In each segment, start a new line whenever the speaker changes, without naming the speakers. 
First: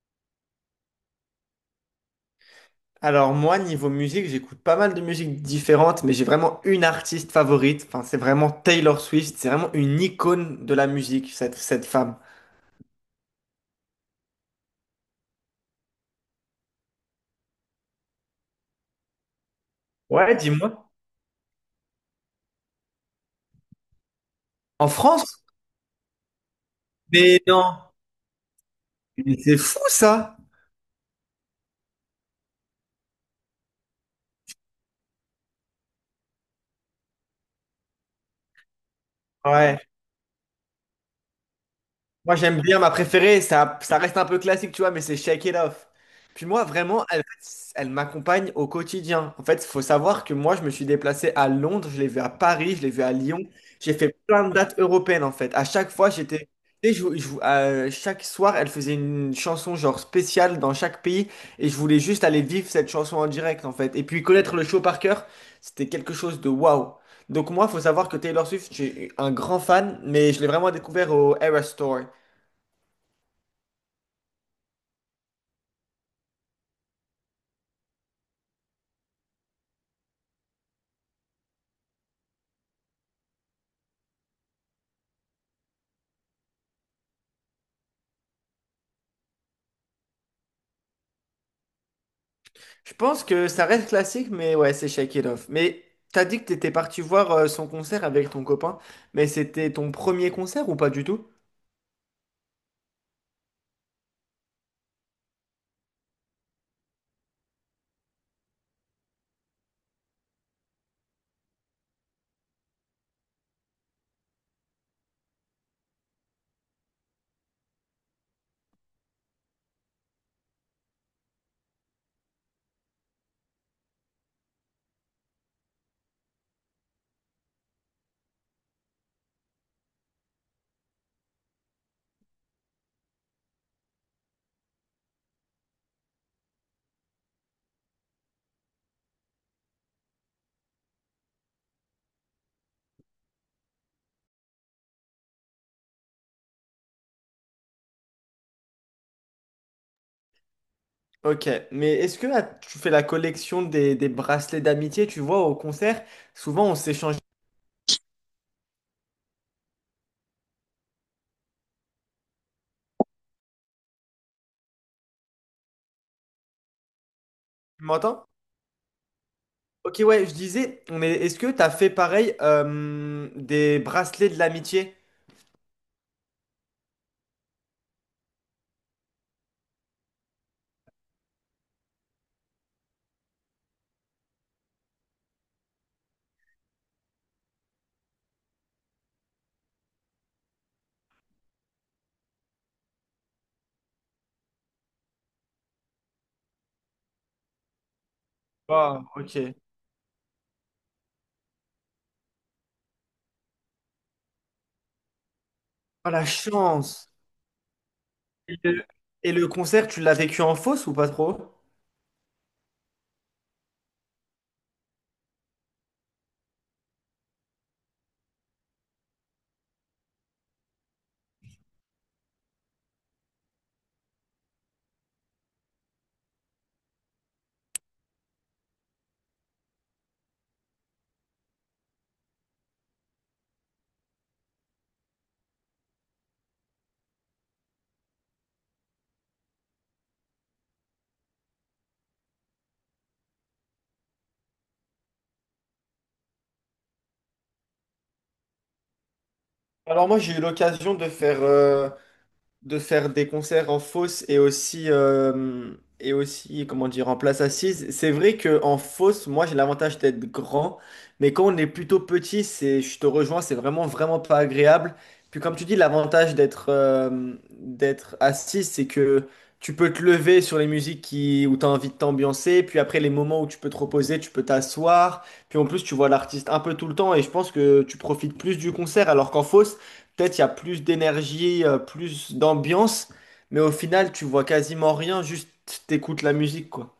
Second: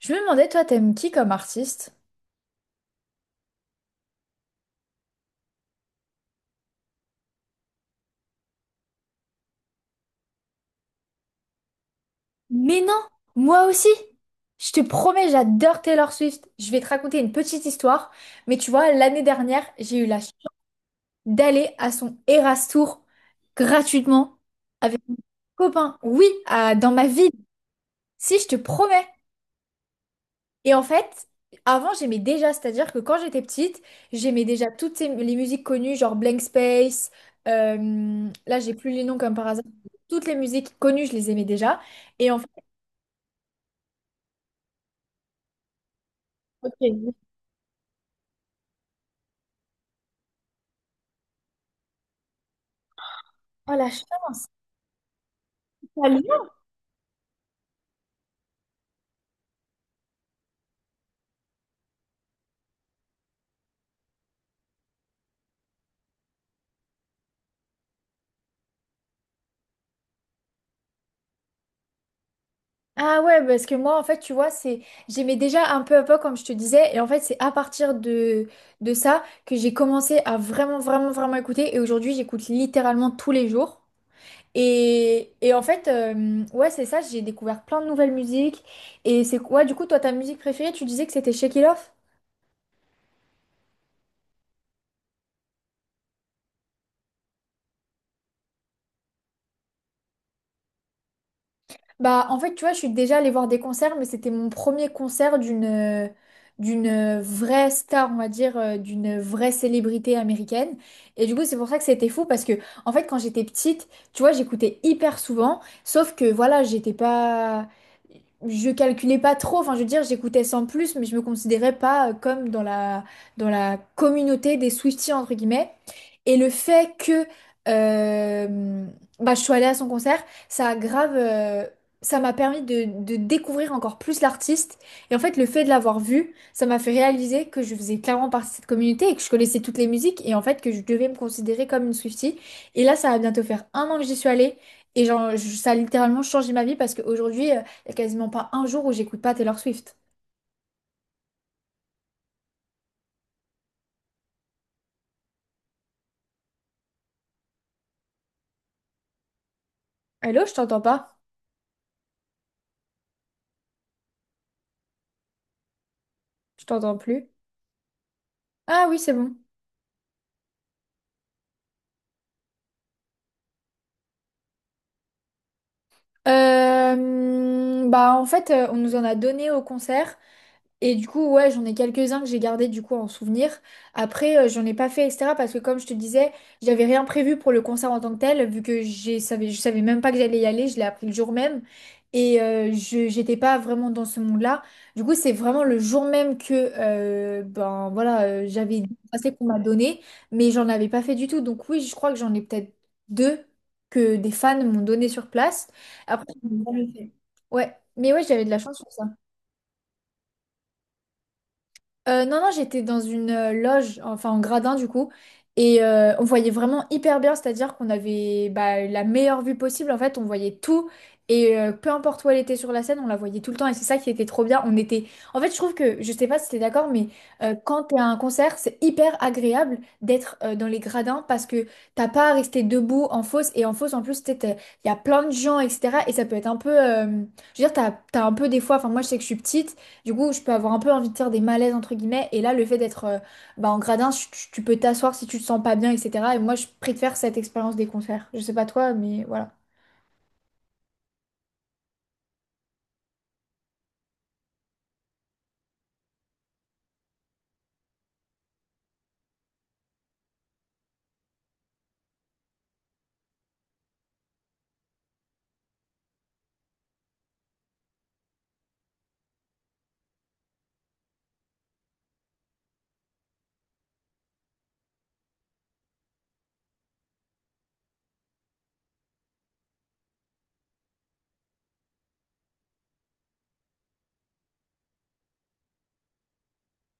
Je me demandais, toi, t'aimes qui comme artiste?
Alors moi, niveau musique, j'écoute pas mal de musiques différentes, mais j'ai vraiment une artiste favorite. Enfin, c'est vraiment Taylor Swift. C'est vraiment une icône de la musique, cette femme.
Mais non, moi aussi. Je te promets, j'adore Taylor Swift. Je vais te raconter une petite histoire. Mais tu vois, l'année dernière, j'ai eu la chance
Ouais, dis-moi.
d'aller à son Eras Tour gratuitement
En
avec mon
France?
copain. Oui, dans ma ville.
Mais non.
Si, je te promets.
Mais c'est fou ça.
Et en fait, Avant, j'aimais déjà. C'est-à-dire que quand j'étais petite, j'aimais déjà les musiques connues, genre Blank Space. Là, j'ai plus les noms comme par hasard.
Ouais.
Toutes les musiques connues, je les aimais déjà. Et
Moi,
en
j'aime bien ma préférée. Ça reste un peu classique, tu vois, mais c'est Shake It Off. Puis moi,
Ok.
vraiment, elle, elle m'accompagne au quotidien. En fait, il faut savoir que moi, je me suis déplacé à Londres, je l'ai vu à Paris, je l'ai vu à Lyon.
Oh la
J'ai fait
chance.
plein de dates européennes, en fait. À chaque
À
fois,
Lyon.
j'étais. Et chaque soir, elle faisait une chanson genre spéciale dans chaque pays. Et je voulais juste aller vivre cette chanson en direct, en fait. Et puis connaître le show par cœur, c'était quelque chose de waouh. Donc moi, il faut savoir que Taylor Swift, j'ai un grand fan, mais je l'ai vraiment découvert au Eras Tour.
Ah ouais, parce que moi, en fait, tu vois, c'est j'aimais déjà un peu à peu, comme je te disais. Et en fait, c'est à partir de ça que j'ai commencé à vraiment, vraiment, vraiment écouter. Et aujourd'hui, j'écoute littéralement tous les jours. En fait, ouais, c'est ça, j'ai découvert plein de nouvelles musiques. Et c'est quoi, du coup, toi, ta musique préférée, tu disais que c'était Shake It Off?
Je pense que ça reste classique, mais ouais, c'est Shake It Off. Mais t'as dit que t'étais parti voir son concert avec ton copain, mais c'était ton premier concert ou pas du tout?
Bah, en fait, tu vois, je suis déjà allée voir des concerts, mais c'était mon premier concert d'une vraie star, on va dire, d'une vraie célébrité américaine. Et du coup, c'est pour ça que c'était fou, parce que, en fait, quand j'étais petite, tu vois, j'écoutais hyper souvent, sauf que, voilà, j'étais pas... Je calculais pas trop, enfin, je veux dire, j'écoutais sans plus, mais je me considérais pas comme dans la communauté des Swifties, entre guillemets. Et le fait que euh, bah, je suis allée à son concert, ça a grave... ça m'a permis de découvrir encore plus l'artiste. Et en fait, le fait de l'avoir vu, ça m'a fait réaliser que je faisais clairement partie de cette communauté et que je connaissais toutes les musiques et en fait que je devais me considérer comme une Swiftie. Et là, ça va bientôt faire un an que j'y suis allée. Et genre, ça a littéralement changé ma vie parce qu'aujourd'hui, il n'y a quasiment pas un jour où j'écoute pas Taylor Swift.
Ok, mais est-ce que là, tu fais la collection des bracelets d'amitié, tu vois, au concert, souvent on s'échange,
Hello, je t'entends pas. Je t'entends plus.
tu m'entends?
Ah oui, c'est bon.
Ok, ouais, je disais, mais est-ce que t'as fait pareil des bracelets de l'amitié?
Bah en fait, on nous en a donné au concert. Et du coup, ouais, j'en ai quelques-uns que j'ai gardés du coup en souvenir. Après, j'en ai pas fait, etc. Parce que comme je te disais, j'avais rien prévu pour le concert en tant que tel, vu que je savais même pas que j'allais y aller, je l'ai appris le jour même. Et je j'étais pas vraiment dans ce monde-là. Du coup, c'est vraiment le jour même que ben voilà, j'avais dit
Wow,
assez qu'on
ok.
m'a donné, mais j'en avais pas fait du tout. Donc oui, je crois que j'en ai peut-être deux que des fans m'ont donné sur place.
Oh, la
Après, j'en ai jamais
chance!
fait. Ouais, mais ouais, j'avais de la
Et
chance
le,
sur ça.
et le concert, tu l'as vécu en fosse ou pas trop?
Non, non, j'étais dans une loge, enfin en gradin du coup, et on voyait vraiment hyper bien, c'est-à-dire qu'on avait bah, la meilleure vue possible, en fait, on voyait tout, et peu importe où elle était sur la scène, on la voyait tout le temps, et c'est ça qui était trop bien. On était... En fait, je trouve que, je sais pas si t'es d'accord, mais quand t'es à un concert, c'est hyper agréable d'être dans les gradins, parce que t'as pas à rester debout en fosse, et en fosse, en plus, il y a plein de gens, etc., et ça peut être un peu... Je veux dire, t'as un peu des fois, enfin moi je sais que je suis petite, du coup, je peux avoir un peu envie de faire des malaises, entre guillemets. Et là, le fait d'être bah, en gradin, tu peux t'asseoir si tu te sens pas bien, etc. Et moi, je préfère cette expérience des concerts. Je sais pas toi, mais voilà.
Alors moi, j'ai eu l'occasion de faire des concerts en fosse et aussi, comment dire, en place assise. C'est vrai que en fosse, moi, j'ai l'avantage d'être grand, mais quand on est plutôt petit, c'est, je te rejoins, c'est vraiment, vraiment pas agréable. Puis comme tu dis, l'avantage d'être assis, c'est que tu peux te lever sur les musiques qui, où tu as envie de t'ambiancer, puis après les moments où tu peux te reposer, tu peux t'asseoir, puis en plus tu vois l'artiste un peu tout le temps et je pense que tu profites plus du concert alors qu'en fosse, peut-être il y a plus d'énergie, plus d'ambiance, mais au final, tu vois quasiment rien, juste t'écoutes la musique, quoi.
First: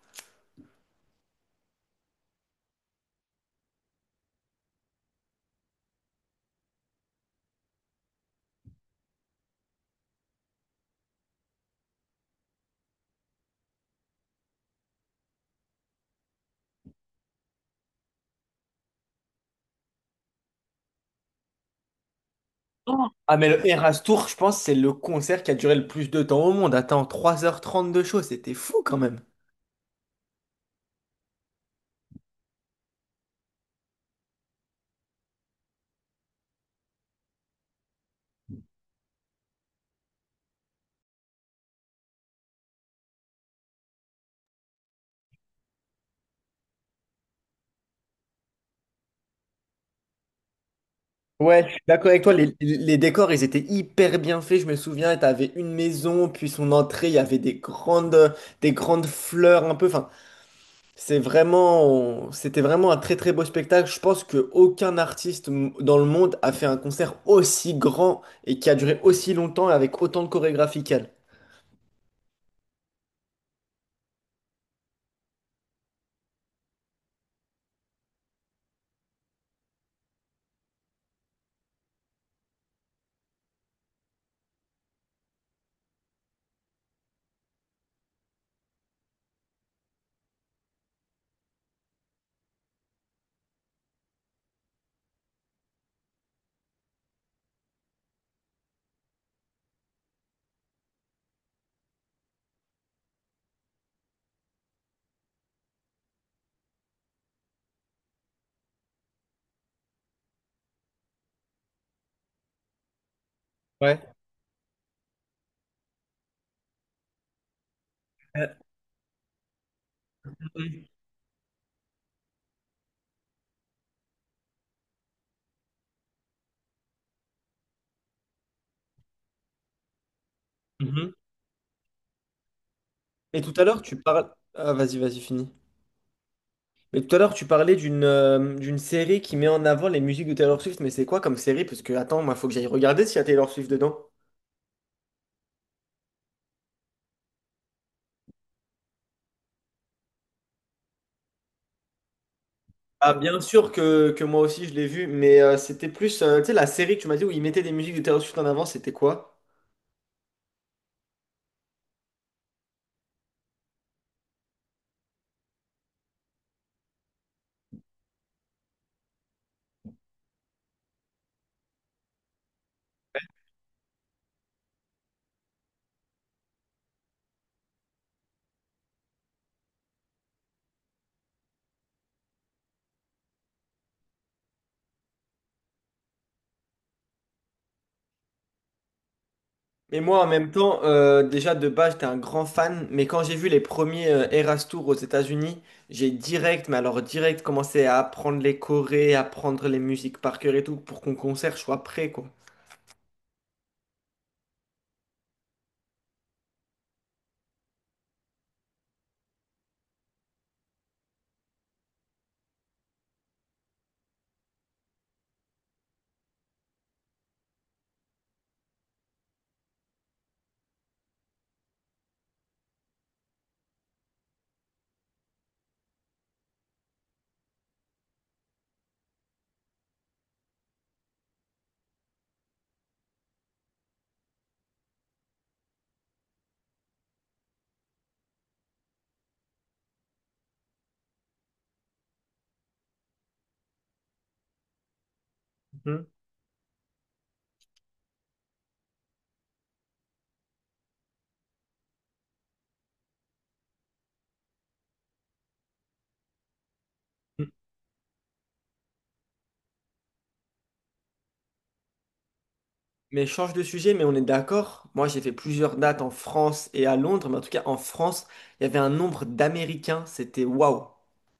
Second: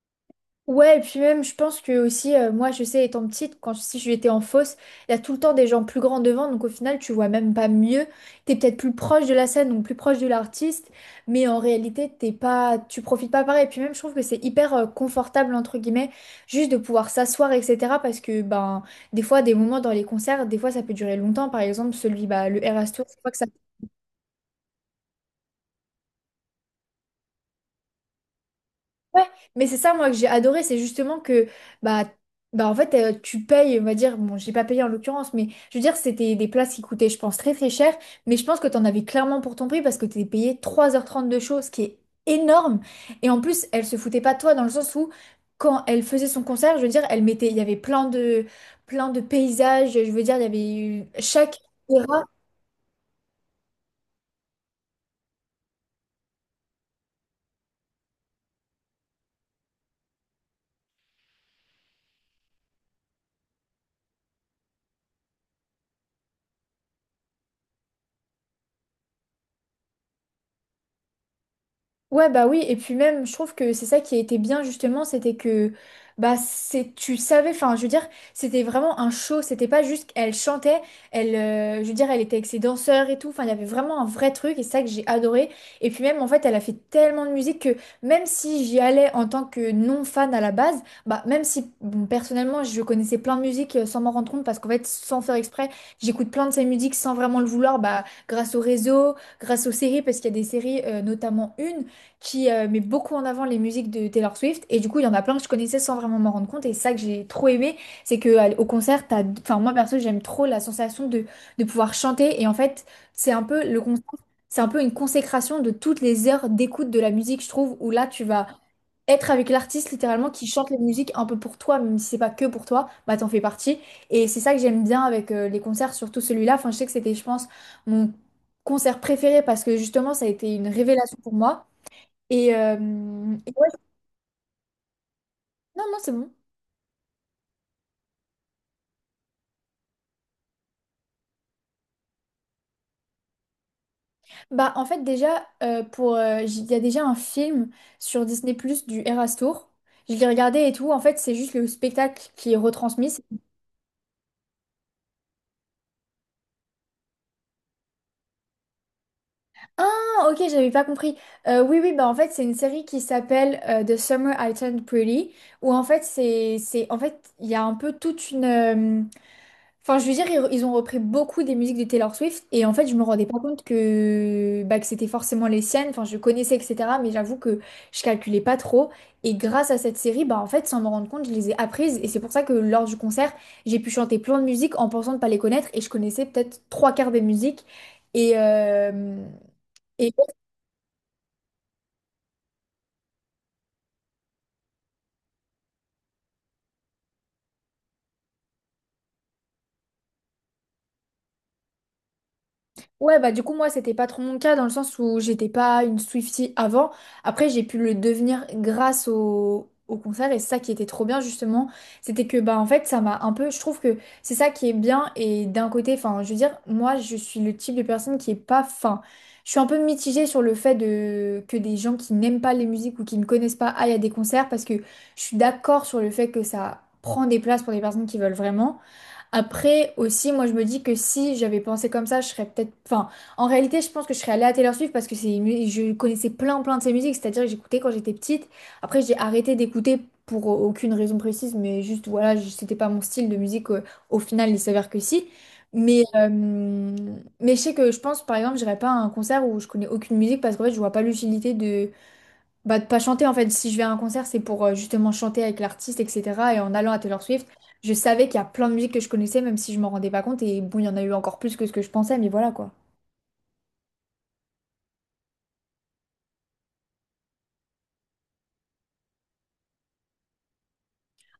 Ouais, et puis même, je pense que aussi, moi, je sais, étant petite, quand si j'étais en fosse, il y a tout le temps des gens plus grands devant, donc au final, tu vois même pas mieux. T'es peut-être plus proche de la scène, donc plus proche de l'artiste, mais en réalité, t'es pas, tu profites pas pareil. Et puis même, je trouve que c'est hyper confortable, entre guillemets, juste de pouvoir s'asseoir, etc. Parce que, ben, des fois, des moments dans les concerts, des fois, ça peut durer longtemps. Par exemple, bah, le Eras Tour, je crois
Ah,
que ça
mais le Eras Tour, je pense, c'est le concert qui a duré le plus de temps au monde. Attends, 3 h 30 de show, c'était fou quand même.
Ouais, mais c'est ça moi que j'ai adoré, c'est justement que bah bah en fait tu payes, on va dire, bon j'ai pas payé en l'occurrence, mais je veux dire c'était des places qui coûtaient je pense très très cher, mais je pense que t'en avais clairement pour ton prix parce que t'es payé 3h30 de show, ce qui est énorme. Et en plus elle se foutait pas de toi dans le sens où quand elle faisait son concert, je veux dire elle mettait, il y avait plein de paysages, je veux dire il y avait eu- chaque
Ouais, je suis d'accord avec toi, les décors, ils étaient hyper bien faits, je me souviens, t'avais une maison, puis son entrée, il y avait des grandes fleurs un peu, enfin, c'est vraiment, c'était vraiment un très très beau spectacle. Je pense que aucun artiste m- dans le monde a fait un concert aussi grand et qui a duré aussi longtemps et avec autant de chorégraphie qu'elle.
Ouais, bah oui, et puis même, je trouve que c'est ça qui était bien justement, c'était que bah c'est tu savais, enfin je veux dire, c'était vraiment un show, c'était pas juste elle chantait, elle je veux dire, elle était avec ses danseurs et tout, enfin il y avait vraiment un vrai truc et c'est ça que j'ai adoré. Et puis même en fait, elle a fait tellement de musique que même si j'y allais en tant que non fan à la base, bah même si bon, personnellement, je connaissais plein de musiques sans m'en rendre compte parce qu'en fait, sans faire exprès, j'écoute plein de ses musiques sans vraiment le vouloir, bah grâce au réseau, grâce aux séries parce qu'il y a des séries notamment une qui met beaucoup en avant les musiques de Taylor Swift. Et du coup, il y en a plein que je connaissais sans vraiment m'en rendre compte. Et c'est ça que j'ai trop aimé, c'est que au concert, t'as... Enfin, moi perso, j'aime trop la sensation de pouvoir chanter. Et en fait, c'est un peu le
Ouais.
concert, c'est un peu une consécration de toutes les heures d'écoute de la musique, je trouve, où là, tu vas
Euh,
être avec l'artiste littéralement qui chante les musiques un peu pour toi, même si c'est pas que pour toi, bah t'en fais partie. Et c'est ça que j'aime bien avec les concerts, surtout celui-là. Enfin, je sais que c'était, je pense, mon concert préféré parce que justement, ça a été une
mhm.
révélation pour moi. Et, euh,
Et
et
tout à
ouais,
l'heure, tu parles. Ah, vas-y, vas-y, fini.
non, non, c'est bon.
Mais tout à l'heure, tu parlais d'une série qui met en avant les musiques de Taylor Swift. Mais c'est quoi comme série? Parce que, attends, moi, faut que j'aille regarder s'il y a Taylor Swift dedans.
Bah, en fait, déjà, il y a déjà un film sur Disney+, Plus du Eras Tour. Je l'ai regardé et tout. En fait, c'est juste le spectacle qui est retransmis.
Ah, bien sûr que moi aussi, je l'ai vu. Mais c'était plus, tu sais, la série que tu m'as dit où ils mettaient des musiques de Taylor Swift en avant, c'était quoi?
Ah, ok, j'avais pas compris. Oui, oui, bah, en fait, c'est une série qui s'appelle The Summer I Turned Pretty, où en fait, en fait, il y a un peu toute une, Enfin, je veux dire, ils ont repris beaucoup des musiques de Taylor Swift et en fait, je me rendais pas compte que, bah, que c'était forcément les siennes. Enfin, je connaissais, etc. Mais j'avoue que je calculais pas trop. Et grâce à cette série, bah, en fait, sans me rendre compte, je les ai apprises. Et c'est pour ça que lors du concert, j'ai pu chanter plein de musiques en pensant ne pas les connaître. Et je connaissais peut-être trois quarts des musiques. Et, euh,
Mais
et
moi, en même temps, déjà de base, j'étais un grand fan, mais quand j'ai vu les premiers Eras Tour aux États-Unis, j'ai direct, mais alors direct, commencé à apprendre les chorés, apprendre les musiques par cœur et tout, pour qu'on concert, soit prêt, quoi.
Ouais, bah du coup, moi, c'était pas trop mon cas dans le sens où j'étais pas une Swiftie avant. Après, j'ai pu le devenir grâce au concert et c'est ça qui était trop bien, justement. C'était que, bah en fait, ça m'a un peu. Je trouve que c'est ça qui est bien et d'un côté, enfin, je veux dire, moi, je suis le type de personne qui est pas fin. Je suis un peu mitigée sur le fait de... que des gens qui n'aiment pas les musiques ou qui ne connaissent pas aillent à des concerts parce que je suis d'accord sur le fait que ça prend des places pour des personnes qui veulent vraiment. Après aussi, moi je me dis que si j'avais pensé comme ça, je serais peut-être. Enfin, en réalité, je pense que je serais allée à Taylor Swift parce que c'est je connaissais plein de ses musiques, c'est-à-dire que j'écoutais quand j'étais petite. Après, j'ai arrêté d'écouter pour aucune raison précise, mais juste voilà, c'était pas mon style de musique. Au final, il s'avère que si. Mais,
Mhm.
euh, mais je sais que je pense, par exemple, j'irais pas à un concert où je connais aucune musique parce qu'en fait, je vois pas l'utilité bah, de pas chanter en fait. Si je vais à un concert, c'est pour justement chanter avec l'artiste, etc. Et en allant à Taylor Swift, je savais qu'il y a plein de musiques que je connaissais, même si je m'en rendais pas compte. Et bon, il y en a eu encore plus que ce que je pensais, mais voilà quoi.
Mais change de sujet, mais on est d'accord. Moi, j'ai fait plusieurs dates en France et à Londres, mais en tout cas, en France, il y avait un nombre d'Américains, c'était waouh.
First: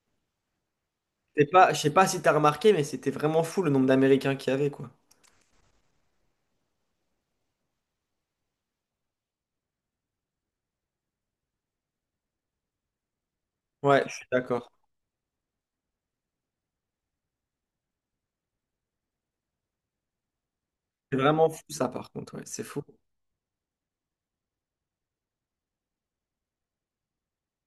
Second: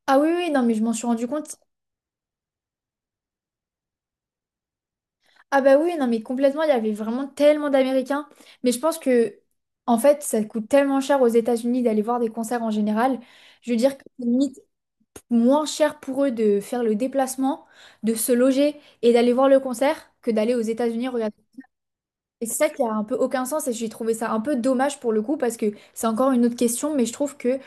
Ah oui, oui, non, mais je m'en suis rendu
C'est
compte.
pas, je sais pas si t'as remarqué, mais c'était vraiment fou le nombre d'Américains qu'il y avait, quoi.
Ah bah oui, non, mais complètement, il y avait vraiment tellement d'Américains. Mais je pense que, en fait, ça coûte tellement cher aux États-Unis d'aller voir des concerts en général. Je veux dire que
Ouais, je
c'est
suis
limite
d'accord.
moins cher pour eux de faire le déplacement, de se loger et d'aller voir le concert que d'aller aux États-Unis.
C'est vraiment fou, ça, par contre, ouais,
Et c'est
c'est
ça qui
fou.
a un peu aucun sens et j'ai trouvé ça un peu dommage pour le coup parce que c'est encore une autre question, mais je trouve que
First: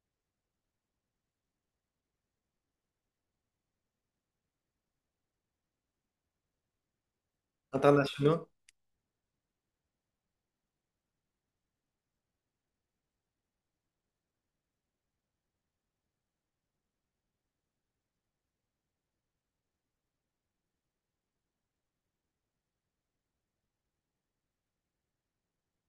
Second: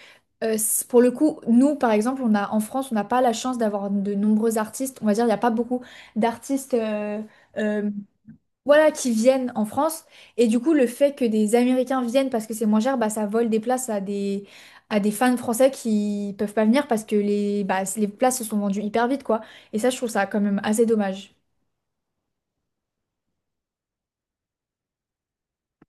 pour le coup, nous par exemple, on a en France, on n'a pas la chance d'avoir de nombreux artistes. On va dire, il n'y a pas beaucoup d'artistes euh,
Internationaux.
voilà, qui viennent en France. Et du coup, le fait que des Américains viennent parce que c'est moins cher, bah, ça vole des places à des fans français qui peuvent pas venir parce que bah, les places se sont vendues hyper vite, quoi. Et ça, je trouve ça quand même assez dommage.